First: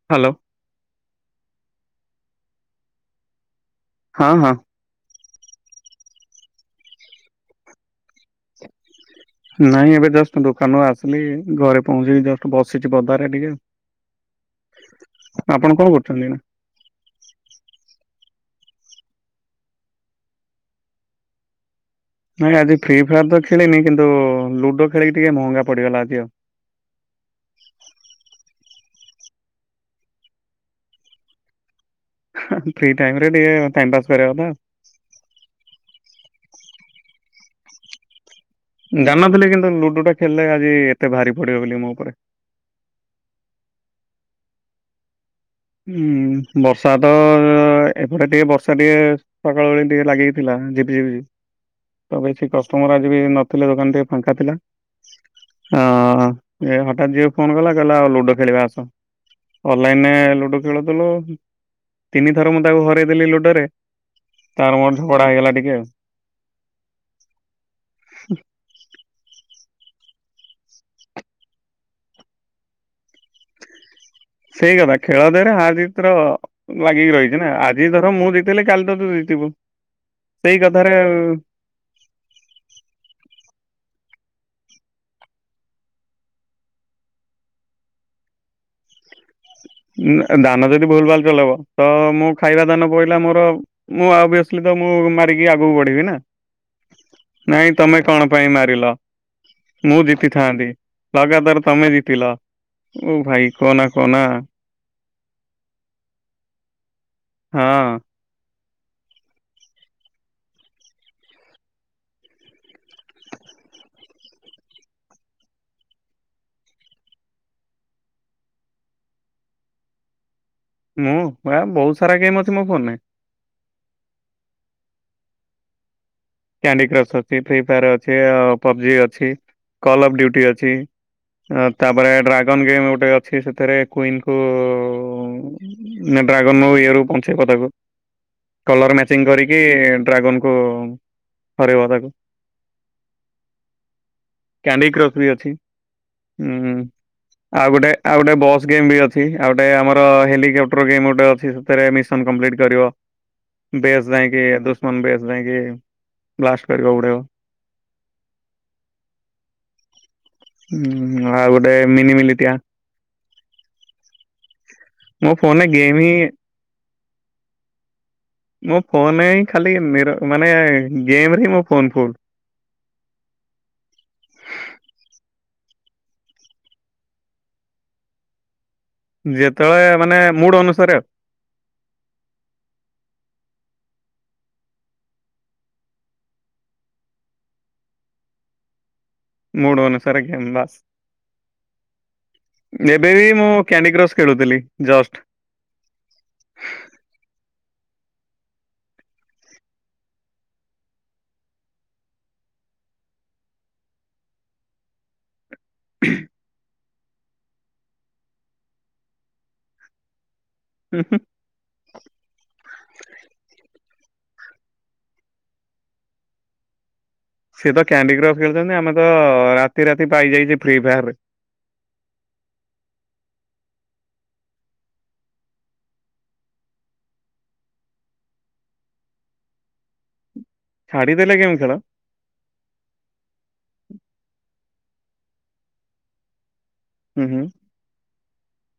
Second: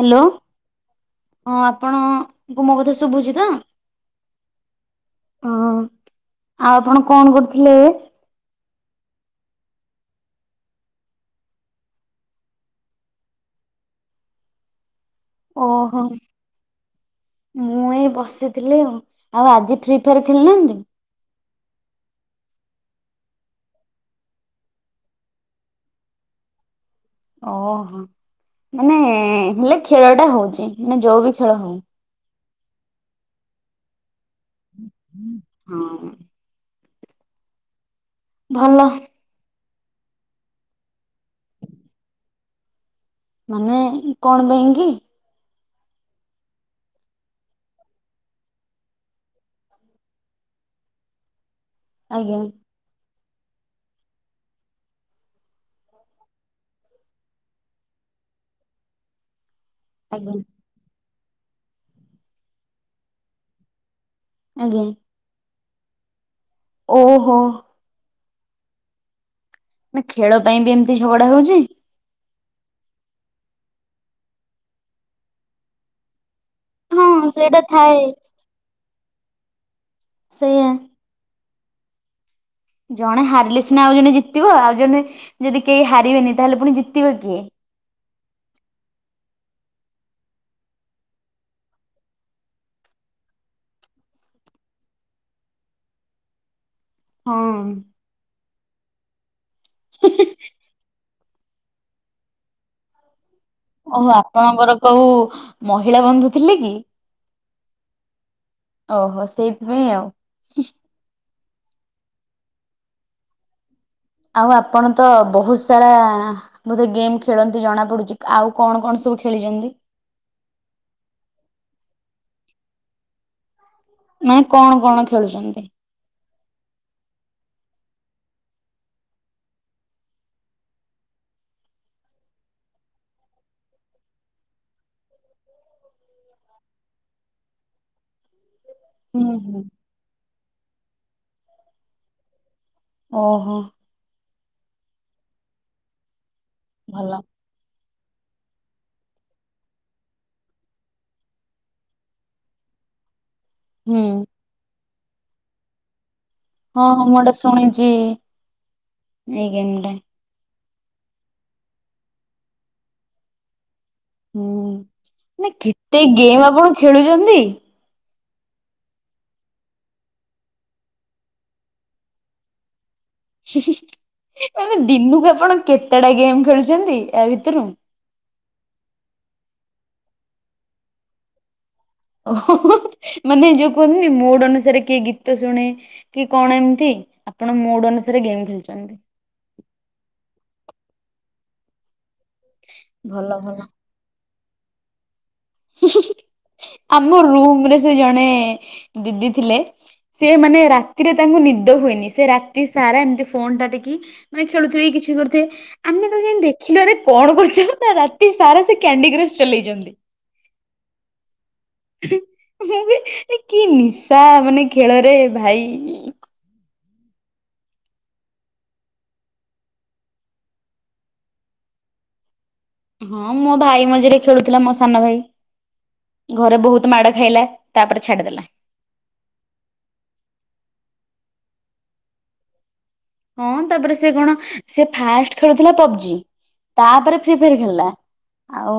Hello ହ ଆପଣଙ୍କୁ ମୋ କଥା ଶୁଭୁଛି ତ! ହଁ ହଁ। ହ ଆଉ ଆପଣ କଣ କରୁଥିଲେ? [inaudible] ନାଇଁ ଏବେ ଜଷ୍ଟ ଦୋକାନରୁ ଆସିଲି ଘରେ ପହଞ୍ଚିଲି ଜଷ୍ଟ ବସିଛି ବଧାରେ ଟିକେ ଆପଣ କଣ ଓହୋ କରୁଛନ୍ତି ନା? ମୁଁ ଏଇ ବସିଥିଲି ଆଉ ଆଉ ଆଜି ଫ୍ରି ଫାୟାର ଖେଳିନାହାନ୍ତି? ନାଇଁ ଆଜି ଫ୍ରି ଫାୟାର ତ ଖେଳିନି କିନ୍ତୁ ଲୁଡୋ ଖେଳିକି ଟିକେ ମହଙ୍ଗା ପଡିଗଲା ଆଜି ଆଉ। ଓହୋ। ମାନେ ହେଲେ ଖେଳ ଟା ହଉଚି ମାନେ ଯୋଉ ବି ଖେଳ ହଉ। ଫ୍ରି ଟାଇମରେ ଟିକେ ଟାଇମ ପାସ୍ କରିବା କଥା। ହଁ ଭଲ ଜାଣନଥିଲି କିନ୍ତୁ ଲୁଡୁ ଟା ଖେଳିଲେ ଆଜି ଏତେ ଭାରି ପଡିବ ବେଲି ମୋ ଉପରେ। ମାନେ କଣ ପାଇଁ କି? ଉଁ ବର୍ଷା ତ ଏପଟେ ଟିକେ ବର୍ଷା ଟିକେ ସକାଳୁ ବେଳି ଟିକେ ଲାଗିକି ଥିଲା। ଉଁ ଝିପି ଝିପି ତ ବେ ଆଜ୍ଞା ସେ କଷ୍ଟମର ଆଜି କେଇ ନଥିଲେ। ଦୋକାନ ଟିକେ ଫାଙ୍କା ଥିଲା। ହଁ ହଠାତ୍ ଝିଅ ଫୋନ କଲା କହିଲା ଆଉ ଲୁଡୋ ଖେଳିବା ଆସ। ଅନଲାଇନରେ ଆଜ୍ଞା ଲୁଡୋ ଖେଳୁ ଥିଲୁ ତିନି ଥର ମୁଁ ତାକୁ ହରେଇ ଦେଲି ଲୁଡୋ ରେ। ତାର ଆଜ୍ଞା ମୋର ଝଗଡା ହେଇଗଲା ଟିକେ ଆଉ। ଓହୋ। ହ ନା ଖେଳ ପାଇଁ ବି ଏମିତି ଝଗଡା ହଉଚି? ସେଇ କଥା ଖେଳ ଦେହରେ ହାର ଜିତ୍ ର ଲାଗିକି ହଁ ରହିଚି ନା। ସେଇଟା ଆଜି ଥାଏ ଧର ମୁଁ ଜିତିଲି। କାଲି ତ ତୁ ଜିତିବୁ। ସେଇ ସେଇଆ। କଥାରେ ଜଣେ ହାରିଲେ ସିନା ଆଉ ଜଣେ ଜିତିବ ଆଉ ଜଣେ ଯଦି କେଇ ହାରିବେନି ତାହେଲେ ପୁଣି ଜିତିବ କିଏ? ଉଁ ଆ ଦାନ ଯଦି ଭୁଲ ଭାଲ ଚଲେଇବ। ତ ମୁଁ ଖାଇବା ଦାନ ପଇଲା ମୋର ମୁଁ ଅଭିଏସ୍ଲି ତ ତ ମୁଁ ମାରିକି ଆଗକୁ ବଢିବି ନା? ନାଇଁ ହଁ। ତମେ କଣ ପାଇଁ ମାରିଲ ମୁଁ ଜିତିଥାନ୍ତି। ଲଗାତାର ତମେ ଜିତିଲ। ଓଃ ଭାଇ କହନା କହନା ମୋର କୋଉ ମହିଳା ବନ୍ଧୁ ଥିଲେ କି? ହଁ ଓହୋ ସେଇଥିପାଇଁ ଆଉ। ଆଉ ଆପଣ ତ ବହୁତ ସାରା ବୋଧେ ଗେମ୍ ଖେଳନ୍ତି ଜଣା ପଡୁଚି। ଆଉ କଣ କଣ ସ ସବୁ ଖେଳିଚନ୍ତି? ମୁଁ ଆ ବହୁତ ସାରା ଗେମ୍ ଅଛି ମୋ ଫୋନରେ। ମାନେ କଣ କଣ ଖେଳୁଚନ୍ତି? କ୍ୟାଣ୍ଡି କ୍ରସ୍ ଅଛି, ଫ୍ରି ଫାୟାର ଅଛି, ପବଜି ଅଛି, କଲ୍ ଅଫ୍ ଡୁଟି ଅଛି। ଆ ତା ପରେ ଡ୍ରାଗନ ଗେମ୍ ଗୋଟେ ଅଛି। ସେଥିରେ କୁଇନ କୁ ନେ ଡ୍ରାଗନର ଇଏ ରୁ ବଞ୍ଚେଇବ ତାକୁ। କଲର ମ୍ୟାଚିଂ ହୁଁ କରିକି ହୁଁ ଡ୍ରାଗନକୁ ହରେଇବ ତାକୁ। ଓହୋ। କ୍ୟାଣ୍ଡି କ୍ରକ ବି ଅଛି। ଉଁ ଭଲ ଆଉ ଗୋଟେ ଆଉ ଗୋଟେ ବସ୍ ଗେମ୍ ବି ଅଛି। ଆଉ ଗୋଟେ ଆମର ହେଲିକାପ୍ଟର ଗେମ୍ ଗୋଟେ ଅଛି ସେଥିରେ ମିଶନ କମ୍ପ୍ଲିଟ୍ କରିବ। ହୁଁ ବେଚ ନାଇଁ କି ଦୁଶମନ ବେଚ ନାଇଁ କି। ହଁ ହଁ ମୁଁ ଏଟା ଶୁଣିଛି ଏଇ ଗେମ ଟା। ଉଁ ଆଉ ଗୋଟେ ମିନିମିଲିଟିଆ। ହୁଁ ନା କେତେ ହିଁ ଗେମ୍ ଆପଣ ଖେଳୁଚନ୍ତି? ମୋ ଫୋନ ରେ ହିଁ ଖାଲି ମେର୍ ମାନେ ଗେମରେ ହିଁ ମୋ ଫୋନ୍ ଫୁଲ୍। ହି-ହି-ହି। ମାନେ ଦିନୁକୁ ଆପଣ କେତେ ଟା ଗେମ୍ ଖେଳୁଚନ୍ତି ଆ ଭିତୁରୁ? ଯେତେବେଳେ ମାନେ ମୁଡ ଅନୁସାରେ ଆଉ। ଓଃହୋ ହୋ। ମାନେ ଯୋଉ କୁହନ୍ତିନି ମୁଡ ଅନୁସାରେ କିଏ ଗୀତ ଶୁଣେ କି କଣ ଏମିତି ଆପଣ ମୁଡ ଅନ ସାରେ ଗେମ୍ ଖେଳୁଚନ୍ତି। ମୁଡ ଅନୁସାରେ ଗେମ୍ ବାସ୍। ଏବେ ଭଲ ବି ମୁଁ କ୍ୟାଣ୍ଡି କ୍ରସ୍ ଖେଳୁଥିଲି ଜଷ୍ଟ। ହି ହି ଆମ ରୁମରେ ସେ ଜଣେ ଦିଦି ଥିଲେ। ସିଏ ମାନେ ରାତିରେ ତାଙ୍କୁ ନିଦ ହୁଏନି ସେ ରାତି ସାରା ଏମିତି ଫୋନ୍ ଟା ଟିକି ମାନେ ଖେଳୁଥିବେ। କି ଛି କରୁଥିବେ। ଆମେ ତ ଯେନତି ଦେଖିଲୁରେ କଣ କରୁଛ? ନା ରାତି ସାରା ସେ କ୍ୟାଣ୍ଡି କ୍ରସ ଚଲେଇଛନ୍ତି। ହୁ ହୁ। କି ନିଶା ମାନେ ଖେଳରେ ଭାଇ ସେ ତ କ୍ୟାଣ୍ଡି କ୍ରସ ଖେଳୁଛନ୍ତି। ଆମେ ତ ରାତି ରାତି ପାହିଯାଇଛେ ଫ୍ରି ଫାୟାରରେ ହଁ ମୋ ଭାଇ ମଝିରେ ଖେଳୁଥିଲା ମୋ ସାନ ଭାଇ ଘରେ ବହୁତ ମାଡ ଖାଇଲା ତାପରେ ଛାଡିଦେଲା। ଛାଡିଦେଲେ ଗେମ୍ ଖେଳ? ହଁ ତାପରେ ସେ କଣ ସେ ଫାଷ୍ଟ ଖେଳୁଥିଲା ପବଜି ତାପରେ ହୁଁ ଫ୍ରି ହୁଁ ଫାୟାର ଖେଳି। ଆଉ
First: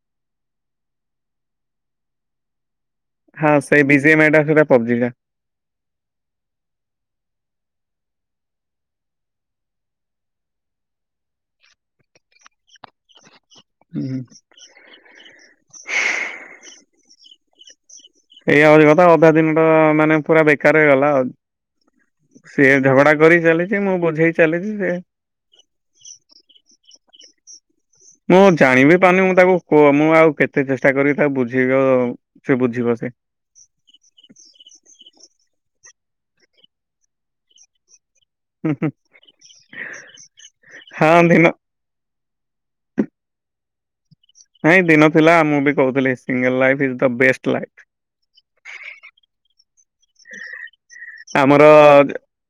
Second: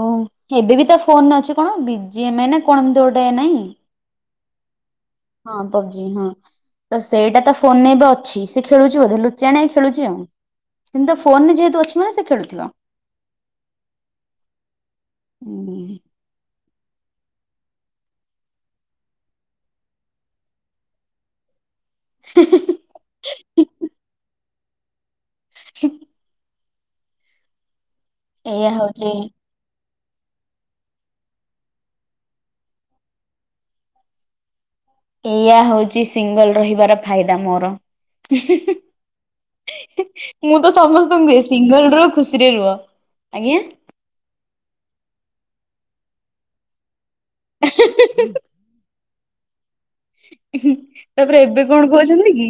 ଏବେ ବି ତା ଫୋନରେ ଅଛି କଣ ବି ଜି ଏମ୍ ନା କଣ ଏମିତି ଗୋଟେ ହଁ ନାହିଁ। ସେଇ ବିଜିଏମ ଏଟା ସେଟା ପବଜି ଟା। ପବ୍ଜି ହଁ ପବ୍ଜି ତ ସେଇଟା ଫୋ ଫୋନେରେ ଏବେ ଅଛି ସେ ଖେଳୁ ଚି ବୋଧେ ଲୁଚାଣିଆ ଖେଳୁଛି ଆଉ କିମୁ ତ ଫୋନ ରେ ଯେହେତୁ ଅଛି ନା ସେ ଖେଳୁଥିବ। ହୁଁ ହ। ହୁଁ। ଏଇଆ ହଉଛି କଥା ଅଧା ଦିନଟା ମାନେ ପୁରା ବେକାର ହେଇଗଲା ଆଉ। ସେ ଝଗଡା କରି ଚାଲିଛି। ମୁଁ ବୁଝେଇ ଚାଲିଛି ସେ ହେ। ମୁଁ ଏଇଆ ଜାଣିବି ହଉଛି ପାରୁନି ମୁଁ ତାକୁ କୁହ ମୁଁ ଆଉ କେତେ ଚେଷ୍ଟା କରିକି ତାକୁ ବୁଝେଇବି ଆଉ ସେ ବୁଝିବ ସେ ଏଇଆ ହଉଛି ସିଙ୍ଗଲ ରହିବାର ଫାଇଦା ମୋର। ମୁଁ ହୁଁ ତ ହୁଁ ସମସ୍ତଙ୍କୁ ହଁ କୁହେ ଦିନ ସିଙ୍ଗଲର ଖୁସି ସିରେ ରୁହ ଆଜ୍ଞା। ନାଇଁ ଦିନ ଥିଲା ମୁଁ ବି କହୁଥିଲି single life is the best life. ତାପରେ ଏବେ କଣ ଆମର କହୁଛନ୍ତି କି?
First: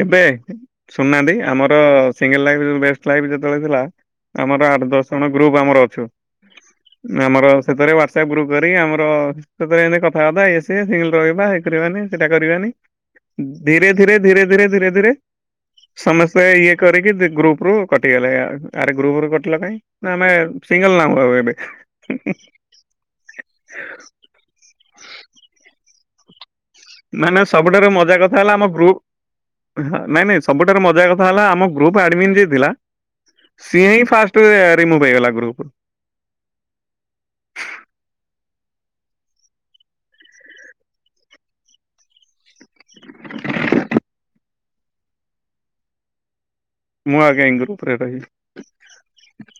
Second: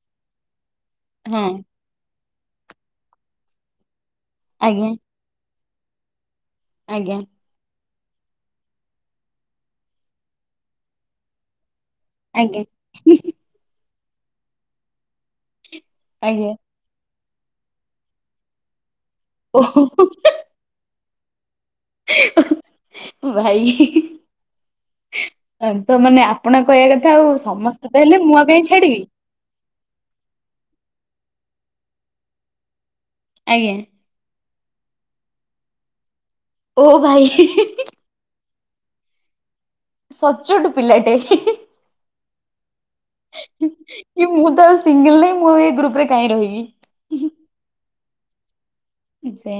ଏବେ ଶୁଣୁନାହାନ୍ତି ହଁ ଆମର ସିଙ୍ଗଲ ଲାଇଫ ବେଷ୍ଟ୍ ଲାଇଫ ଯେତେବେଳେ ଥିଲା ଆମର ଆଠ ଆଜ୍ଞା ଦଶ ଜଣ ଗ୍ରୁପ ଆମର ଅଛୁ ଆଜ୍ଞା ଆମର ସେଥିରେ ୱାଟ ସପ୍ ଗ୍ରୁପ କରି ଆମର ସେଥିରେ ଏମିତି କଥାବାର୍ତା ଇଏ ସିଏ ସିଙ୍ଗଲ ରହିବା ହେ କରିବାନି ସେଇଟା ଆଜ୍ଞା କରିବାନି ଧୀରେ ଧୀରେ ଧୀରେ ଧୀରେ ଧୀରେ ଧୀରେ ସମସ୍ତେ ଆଜ୍ଞା ଇଏ କରିକି ଗ୍ରୁପ ରୁ କଟିଗଲେ ଆର ଗ୍ରୁପରୁ କଟିଲ କାଇଁ ଓହୋ ନା ଆମେ ସିଙ୍ଗଲ ନାଁ ଆଉ ଏବେ ଭାଇ ତ ମାନେ ଆପ ନାଇଁ ନାଇଁ ସବୁଠାରୁ ମଜା କଥା ହେଲା କାହିଁ ଆମ ଗ୍ରୁ ଛାଡିବି ନାଇଁ ନାଇଁ ସବୁଠାରୁ ମଜା କଥା ଥାହେଲା ଆମ ଗୃପ ଆଡମିନ ଯିଏ ଥିଲା ଆଜ୍ଞା ସିଏ ହିଁ ଫାଷ୍ଟ୍ ରୀମୁଭ ହେଇଗଲା ଗ୍ରୁପ୍ ରୁ। ଓ ଭାଇ ସଚ୍ଚୋଟ ପିଲାଟେ କି ମୁଁ ତ ଆଉ ସିଙ୍ଗଲ ନାହିଁ। ମୁଁ ଏ ଗ୍ରୁପ ରେ କାହିଁ ରହିବି। ମୁଁ ଆଉ କାଇଁ ଗ୍ରୁପ ରେ ରହିବି। ସେ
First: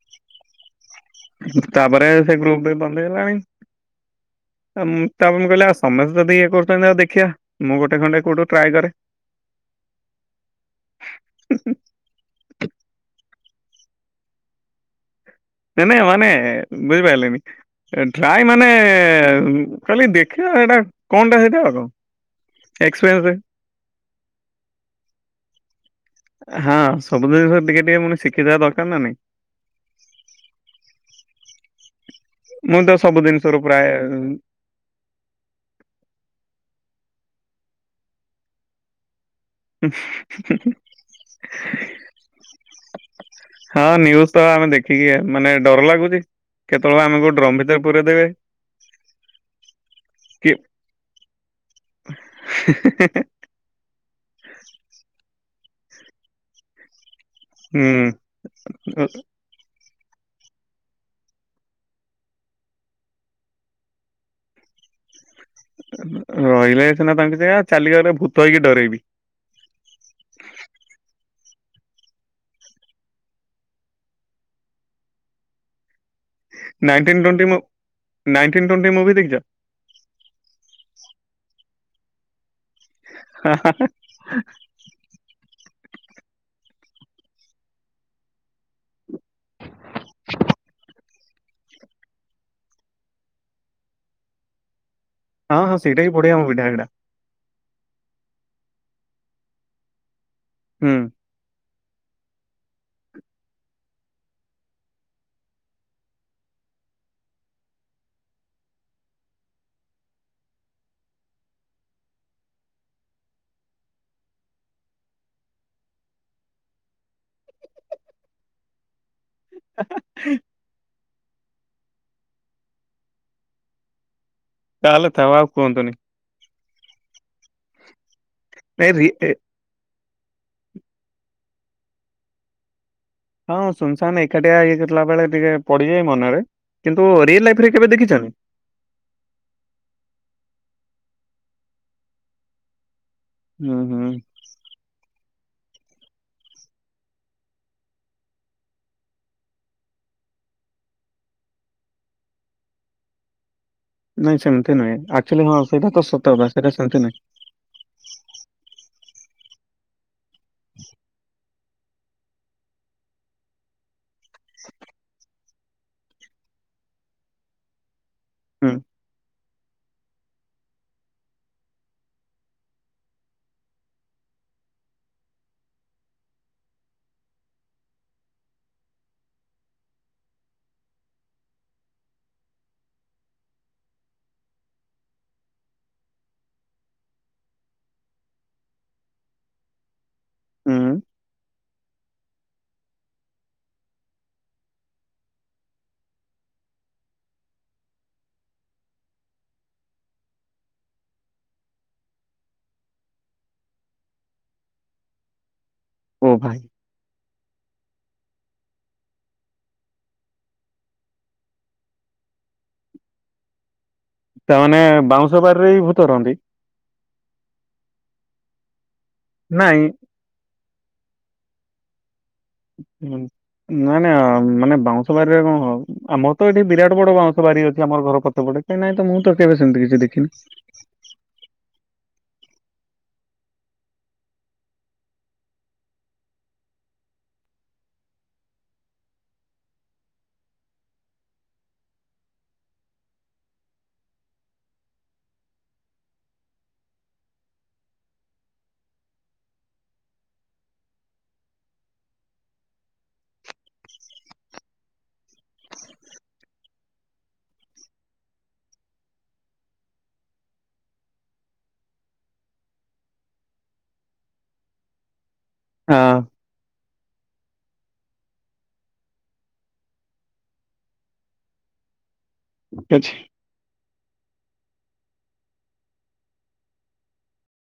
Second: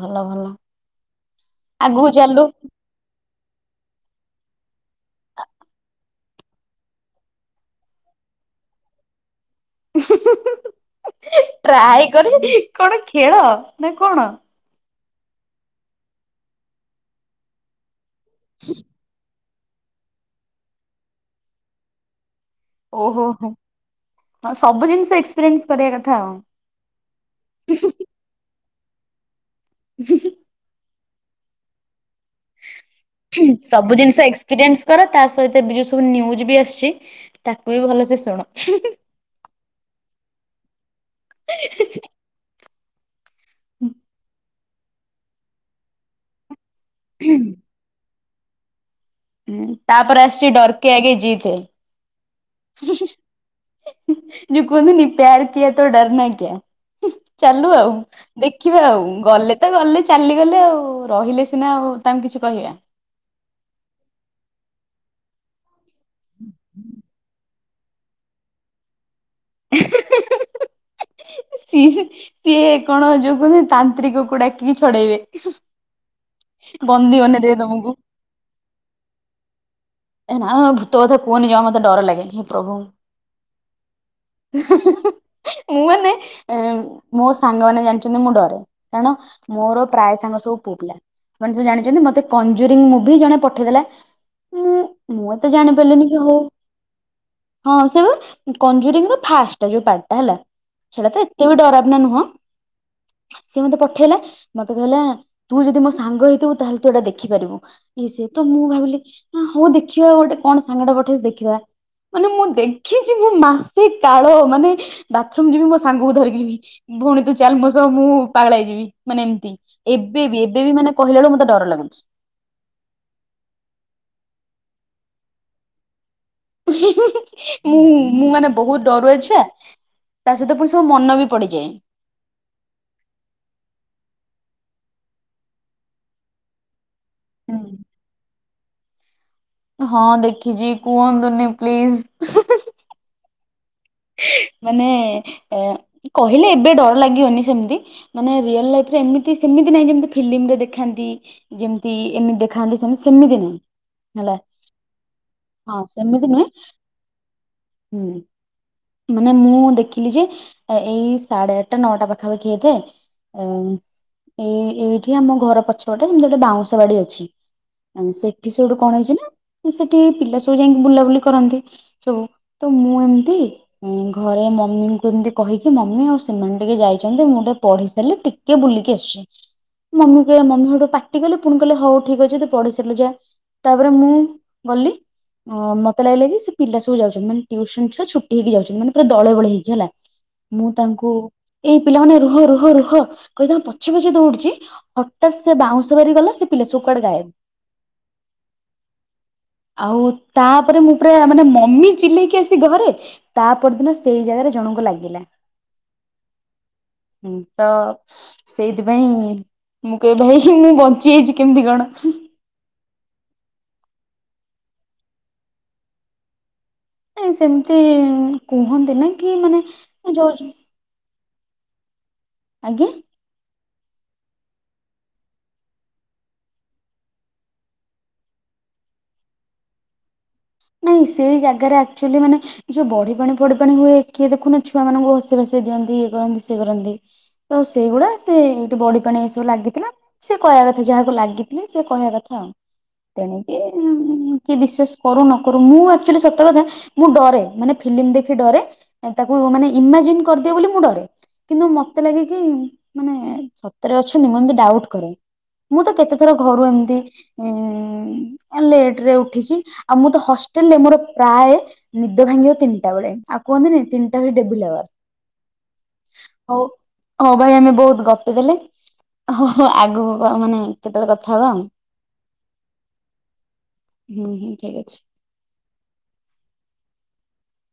ଭଲ ଭଲ। ଆଗକୁ ତାପରେ ସେ ଚାଲୁ ଗ୍ରୁପ ବି ବନ୍ଦ ହେଇଗଲାଣି। ତା ମୁଁ ତାପରେ ମୁଁ କହିଲି ସମସ୍ତେ ଯଦି ଇଏ କରୁଛନ୍ତି ଆଉ ଦେଖିବା ମୁଁ ଗୋଟେ ଖଣ୍ଡେ କଉଠୁ ଟ୍ରାଏ କରେ। ଟ୍ରାଏ କରି କଣ ଖେଳ ନା କଣ? ନାଇ ନାଇ ମାନେ ବୁଝିପାରିଲେନି ଟ୍ରାଏ ମାନେ କହିଲି ଦେଖିବା ସେଇଟା କଣଟା ସେଇଟା ଆଉ। ଓହୋ ଏକ୍ସପିରିଏନ୍ସ ହ ସବୁ ଜିନିଷ ଏକ୍ସପିରିଏନ୍ସ କରିବା କଥା। ଆଉ। ହଁ ସବୁ ଜିନିଷ ଟିକେ ଟିକେ ଫୁଣି ଶିଖିଥିବା ଦରକାର ନା ନାଇଁ। ହି ହିଁ ହିଁ। ମୁଁ ତ ସବୁ ଜିନିଷରୁ ପ୍ରାୟ ସବୁ ଜିନିଷ ଏକ୍ସପିରିଏନ୍ସ କର, ତା ସହିତ ବି ଯୋଉ ସବୁ ନ୍ୟୁଜ୍ ବି ଆସିଛି। ତାକୁ ବି ଭଲସେ ଶୁଣ। [inaudible] ହଁ ନ୍ୟୁଜ ତ ଆମେ ଦେଖିକି ମାନେ ଡର ଲାଗୁଛି। କେତେବେଳେ ଆମ କୁ ଡ୍ରମ୍ ଭିତରେ ପୁରେଇ ଦେବେ। ହଁ ତାପରେ କି ଆସିଛି ଡରକେ ଆଗେ ଜିତ୍ ହେ। [inaudible] ଯୋଉ କୁହନ୍ତିନି ପ୍ୟାର କିଆ ତ ଡର ନା କ୍ୟା। ଚାଲୁ ଆଉ, ହୁଁ ଦେଖିବା ଆଉ ଗଲେ ତ ଗଲେ ଚାଲିଗଲେ ଆଉ ରହିଲେ ସିନା ଆଉ ତାଙ୍କୁକୁ କିଛି କହିବା। ରହିଲେ ସିନା ତାଙ୍କ [unintelligible] ଚାଲିଗଲେ ଭୂତ ହେଇକି ଡରେଇବି। [inaudible] ସିଏ ସିଏ କଣ ଯୋଉ କୁହନ୍ତି ତାନ୍ତ୍ରିକ କୁ ଡାକିକି ଛଡେଇବେ। ବନ୍ଦୀ ବନେଇଦେବେ ତମକୁ। ନାଇଣ୍ଟିନ ଟୋଣ୍ଟି ମୁଭି ଦେଖିଚ? ଏ ନା ଭୂତ କଥା କୁହନି ଜମା ମତେ ଡର ଲାଗେ। ପ୍ରଭୁ ମୁଁ ମାନେ ମୋ ସାଙ୍ଗ ମାନେ ଜାଣିଛନ୍ତି ମୁଁ ଡରେ। କାରଣ ମୋର ପ୍ରାୟ ସାଙ୍ଗ ସବୁ ପୁଅ ପିଲା। ସେମାନେ ସବୁ ଜାଣିଛନ୍ତି ମତେ କଂଞ୍ଜୁରି ମୁଭି ଜଣେ ପଠେଇଦେଲା ମୁଁ [inaudible] ମୁଁ ଏତେ ହଁ ହଁ ସେଇଟା ଜାଣିପାରିଲିନି ବି କି ହଉ। ବଢିଆ ମୁଭିଟା ହେଟା ହଁ ସେ କଂଜୁରିଂ ର ଫାଷ୍ଟ ଯୋଉ ପାର୍ଟ ହେଲା। ହୁଁ। ସେଟା ତ ଏତେ ବି ଡରାବନା ନୁହଁ। ସିଏ ମତେ ପଠେଇଲା। ମତେ କହିଲା ତୁ ଯଦି ମୋ ସାଙ୍ଗ ହେଇଥିବୁ ତାହେଲେ ତୁ ଏଇଟା ଦେଖିପାରିବୁ। ଏଇ ସେ ତ ମୁଁ ଭାବିଲି ହଉ ଦେଖିବା ଗୋଟେ କଣ ସାଙ୍ଗଟା ପଠେଇ ଦେଖିଦବା। ମାନେ ମୁଁ ଦେଖିଛି ମୁଁ ମାସେ କାଳ ମାନେ ବାଥରୁମ ଯିବି ମୋ ସାଙ୍ଗକୁ ଧରିକି ଯିବି। ଭଉଣୀ ତୁ ଚାଲ ମୋ ସହ ମୁଁ ପାଗଳ ହେଇଯିବି। ମାନେ ଏମିତି ଏବେ ବି ଏବେ ବି ମାନେ କହିଲା ବେଳ କୁ ମତେ ଡର ଲାଗୁଛି। ତାହେଲେ ଥାଉ ଆଉ କୁହନ୍ତୁନି। ମୁଁ ମୁଁ ମାନେ ବହୁତ ଏ ରି ଏ ଡରୁଆଛୁଆ। ତା ସହିତ ପୁଣି ସବୁ ମନ ବି ପଡିଯାଏ। ହଁ ସୁନସାନ ଏକାଠିଆ ହେଇଥିଲା ବେଳେ ଟିକେ ପଡିଯାଏ ମନରେ। କିନ୍ତୁ ରିଅଲ ହୁଁ। ଲାଇଫ ରେ କେବେ ଦେଖିଛ? ହଁ ଦେଖିଛି କୁହନ୍ତୁନି ପ୍ଲିଜ। ହୁଁ ହୁଁ ମାନେ ଏ କହିଲେ ଏବେ ଡର ଲାଗିବନି ସେମିତି। ମାନେ ରିଅଲ ଲାଇଫ ରେ ଏମିତି ସେମିତି ନାହିଁ ଯେମତି ଫିଲ୍ମ ଦେଖାନ୍ତି ଯେମିତି ଏମିତି ଦେଖାନ୍ତି ସେମତି ସେମିତି ନାହିଁ। ହେଲା ନାଇଁ ସେମିତି ନାଇଁ ଆକ୍ଚୁଆଲି ହଁ ସେଇଟା ତ ସେମିତି ନୁହେଁ ସତକଥା ସେଇଟା ସେମିତି ନାଇଁ। ହୁଁ ମାନେ ମୁଁ ଦେଖିଲି ଯେ ଏଇ ସାଢେ ଆ ଆଟା ନଅଟା ପାଖାପାଖି ଏଇଥାଏ ଏଇ ଏଇଠି ଆମ ଘର ପଛ ପଟେ ଯେମିତି ଗୋଟେ ବାଉଁଶ ବାଡି ଅଛି। ସେଠି ହୁଁ। ସୋଠୁ କଣ ହେଇଛି ନା ସେଠି ପିଲା ସବୁ ଯାଇକି ବୁଲାବୁଲି କରନ୍ତି ସବୁ। ତ ମୁଁ ଏମତି ଘରେ ମମିଙ୍କୁ ଏମିତି କହିକି ମମି ଆଉ ସେମାନେ ଟିକେ ଯାଇଛନ୍ତି ମୁଁ ଗୋଟେ ପଢି ସାରିଲି ଟିକେ ବୁଲ ବୁଲିକି ଆସୁଛି। ମମି କହିଲେ ମମି ହେଠୁ ପାଟି କଲେ ପୁଣି କହିଲେ ହଉ ଠିକ ଅଛି ତୁ ପଢି ସାରିଲେ ଯା। ତାପରେ ମୁଁ ଗଲି ମତେ ଲାଗିଲା କି ସେ ପିଲା ସବୁ ଯାଉଛନ୍ତି ମାନେ ଟ୍ୟୁସନ ଛୁଆ ଛୁ ହେଇକି ଯାଉଛନ୍ତି ମାନେ ପୁରା ଦଳେ ବଳେ ହେଇକି ହେଲା। ମୁଁ ହୁଁ ତାଙ୍କୁ ଏ ଏଇ ପିଲାମାନେ ରୁହ ରୁହ ରୁହ କହି ତାଙ୍କ ପଛେ ପଛେ ଦୌଡୁଛି। ହଠାତ୍ ସେ ବାଉଁଶ ବାରି ଗଲା ସେ ସବୁ କୁଆଡେ ଗାଏବ। [inaudible] ଆଉ ତାପରେ ମୁଁ ପୁରା ମାନେ ମମି ଚିଲେଇକି ଆସି ଘରେ ତା ପରଦିନ ସେଇ ଜାଗାରେ ଜଣଙ୍କୁ ଲାଗିଲା। ଓ ଭାଇ ହୁଁ ତ ସେଇଥିପାଇଁ ମୁଁ କହିବି ଭାଇ ମୁଁ ବଞ୍ଚି ଯାଇଛି କେମିତି କଣ? ସେମାନେ ବାଉଁଶବାରରେ ବି ଭୂତ ହନ୍ତି? ଏ ସେମିତି କୁହନ୍ତି ନା କି ମାନେ ନାଇଁ ଯୋଉ ଆଜ୍ଞା। ହୁଁ, ନାଇଁ ନା ମାନେ ବାଉଁଶ ବାରିରେ କଣ ହ ଆମର ତ ଏଠି ବିରାଟ ବଡ ବାଉଁଶ ବାରି ଅଛି ଆମର ଘର ପଛ ପଟେ ନାଇଁ ତ ମୁଁ ତ କେବେ ସେମିତି କିଛି ଦେଖିନି ନାଇଁ ସେଇ ଜାଗାରେ ଆକ୍ଚୁଆଲି ମାନେ ଯୋଉ ବଢି ପାଣି ପଡି ପାଣି ହୁଏ କିଏ ଦେଖୁନ ଛୁଆ ମାନଙ୍କୁ ହସିବା ବାସିବ ଦିଅନ୍ତି ଇଏ କରନ୍ତି ସେ କରନ୍ତି ତ ସେଇଗୁଡା ସେ ଏଇଠୁ ବଡି ପାଣି ଏଇ ସବୁ ଲାଗିଥିଲା ସେ କହିବା କଥା ଯାହାକୁ ଲାଗିି ସେ କହିବା କଥା ତେଣିକି କି ବିଶ୍ୱାଷ କରୁନ। ମୁଁ ଆକଚୁଅଲି ସତ କଥା ମୁଁ ଡରେ ମାନେ ଫିଲିମ ଦେଖି ଡରେ ତାକୁ ମାନେ ଇମାଜିନ କ ବୋଲି ମୁଁ ଡରେ କିନ୍ତୁ ମତେ ଲାଗେ କି ମାନେ ସତରେ ଅଛନ୍ତି ମୁଁ ଏମିତି ଡାଉଟ କରେ ମୁଁ ତ କେତେଥର ଘରୁ ଏମତି ଲେଟ ରେ ଉଠିଛି ଆଉ ମୁଁ ତ ହଷ୍ଟେଲ ରେ ମୋର ପ୍ରାୟ ନିଦ ଭାଙ୍ଗିବ ତିନିଟା ବେଳେ ଆଉ କୁହନ୍ତିନି ତିନିଟା ବେଳେ ଡବିଲ ହଁ। ହଁ ଭାଇ ଆମେ ବହୁତ ଗପି ଦେଲେ ହ ଆଗ ମାନେ କେତେବେଳେ କଥା ହବା ଆଉ। ଠିକ ଅଛି। ହୁଁ ହୁଁ ଠିକ ଅଛି।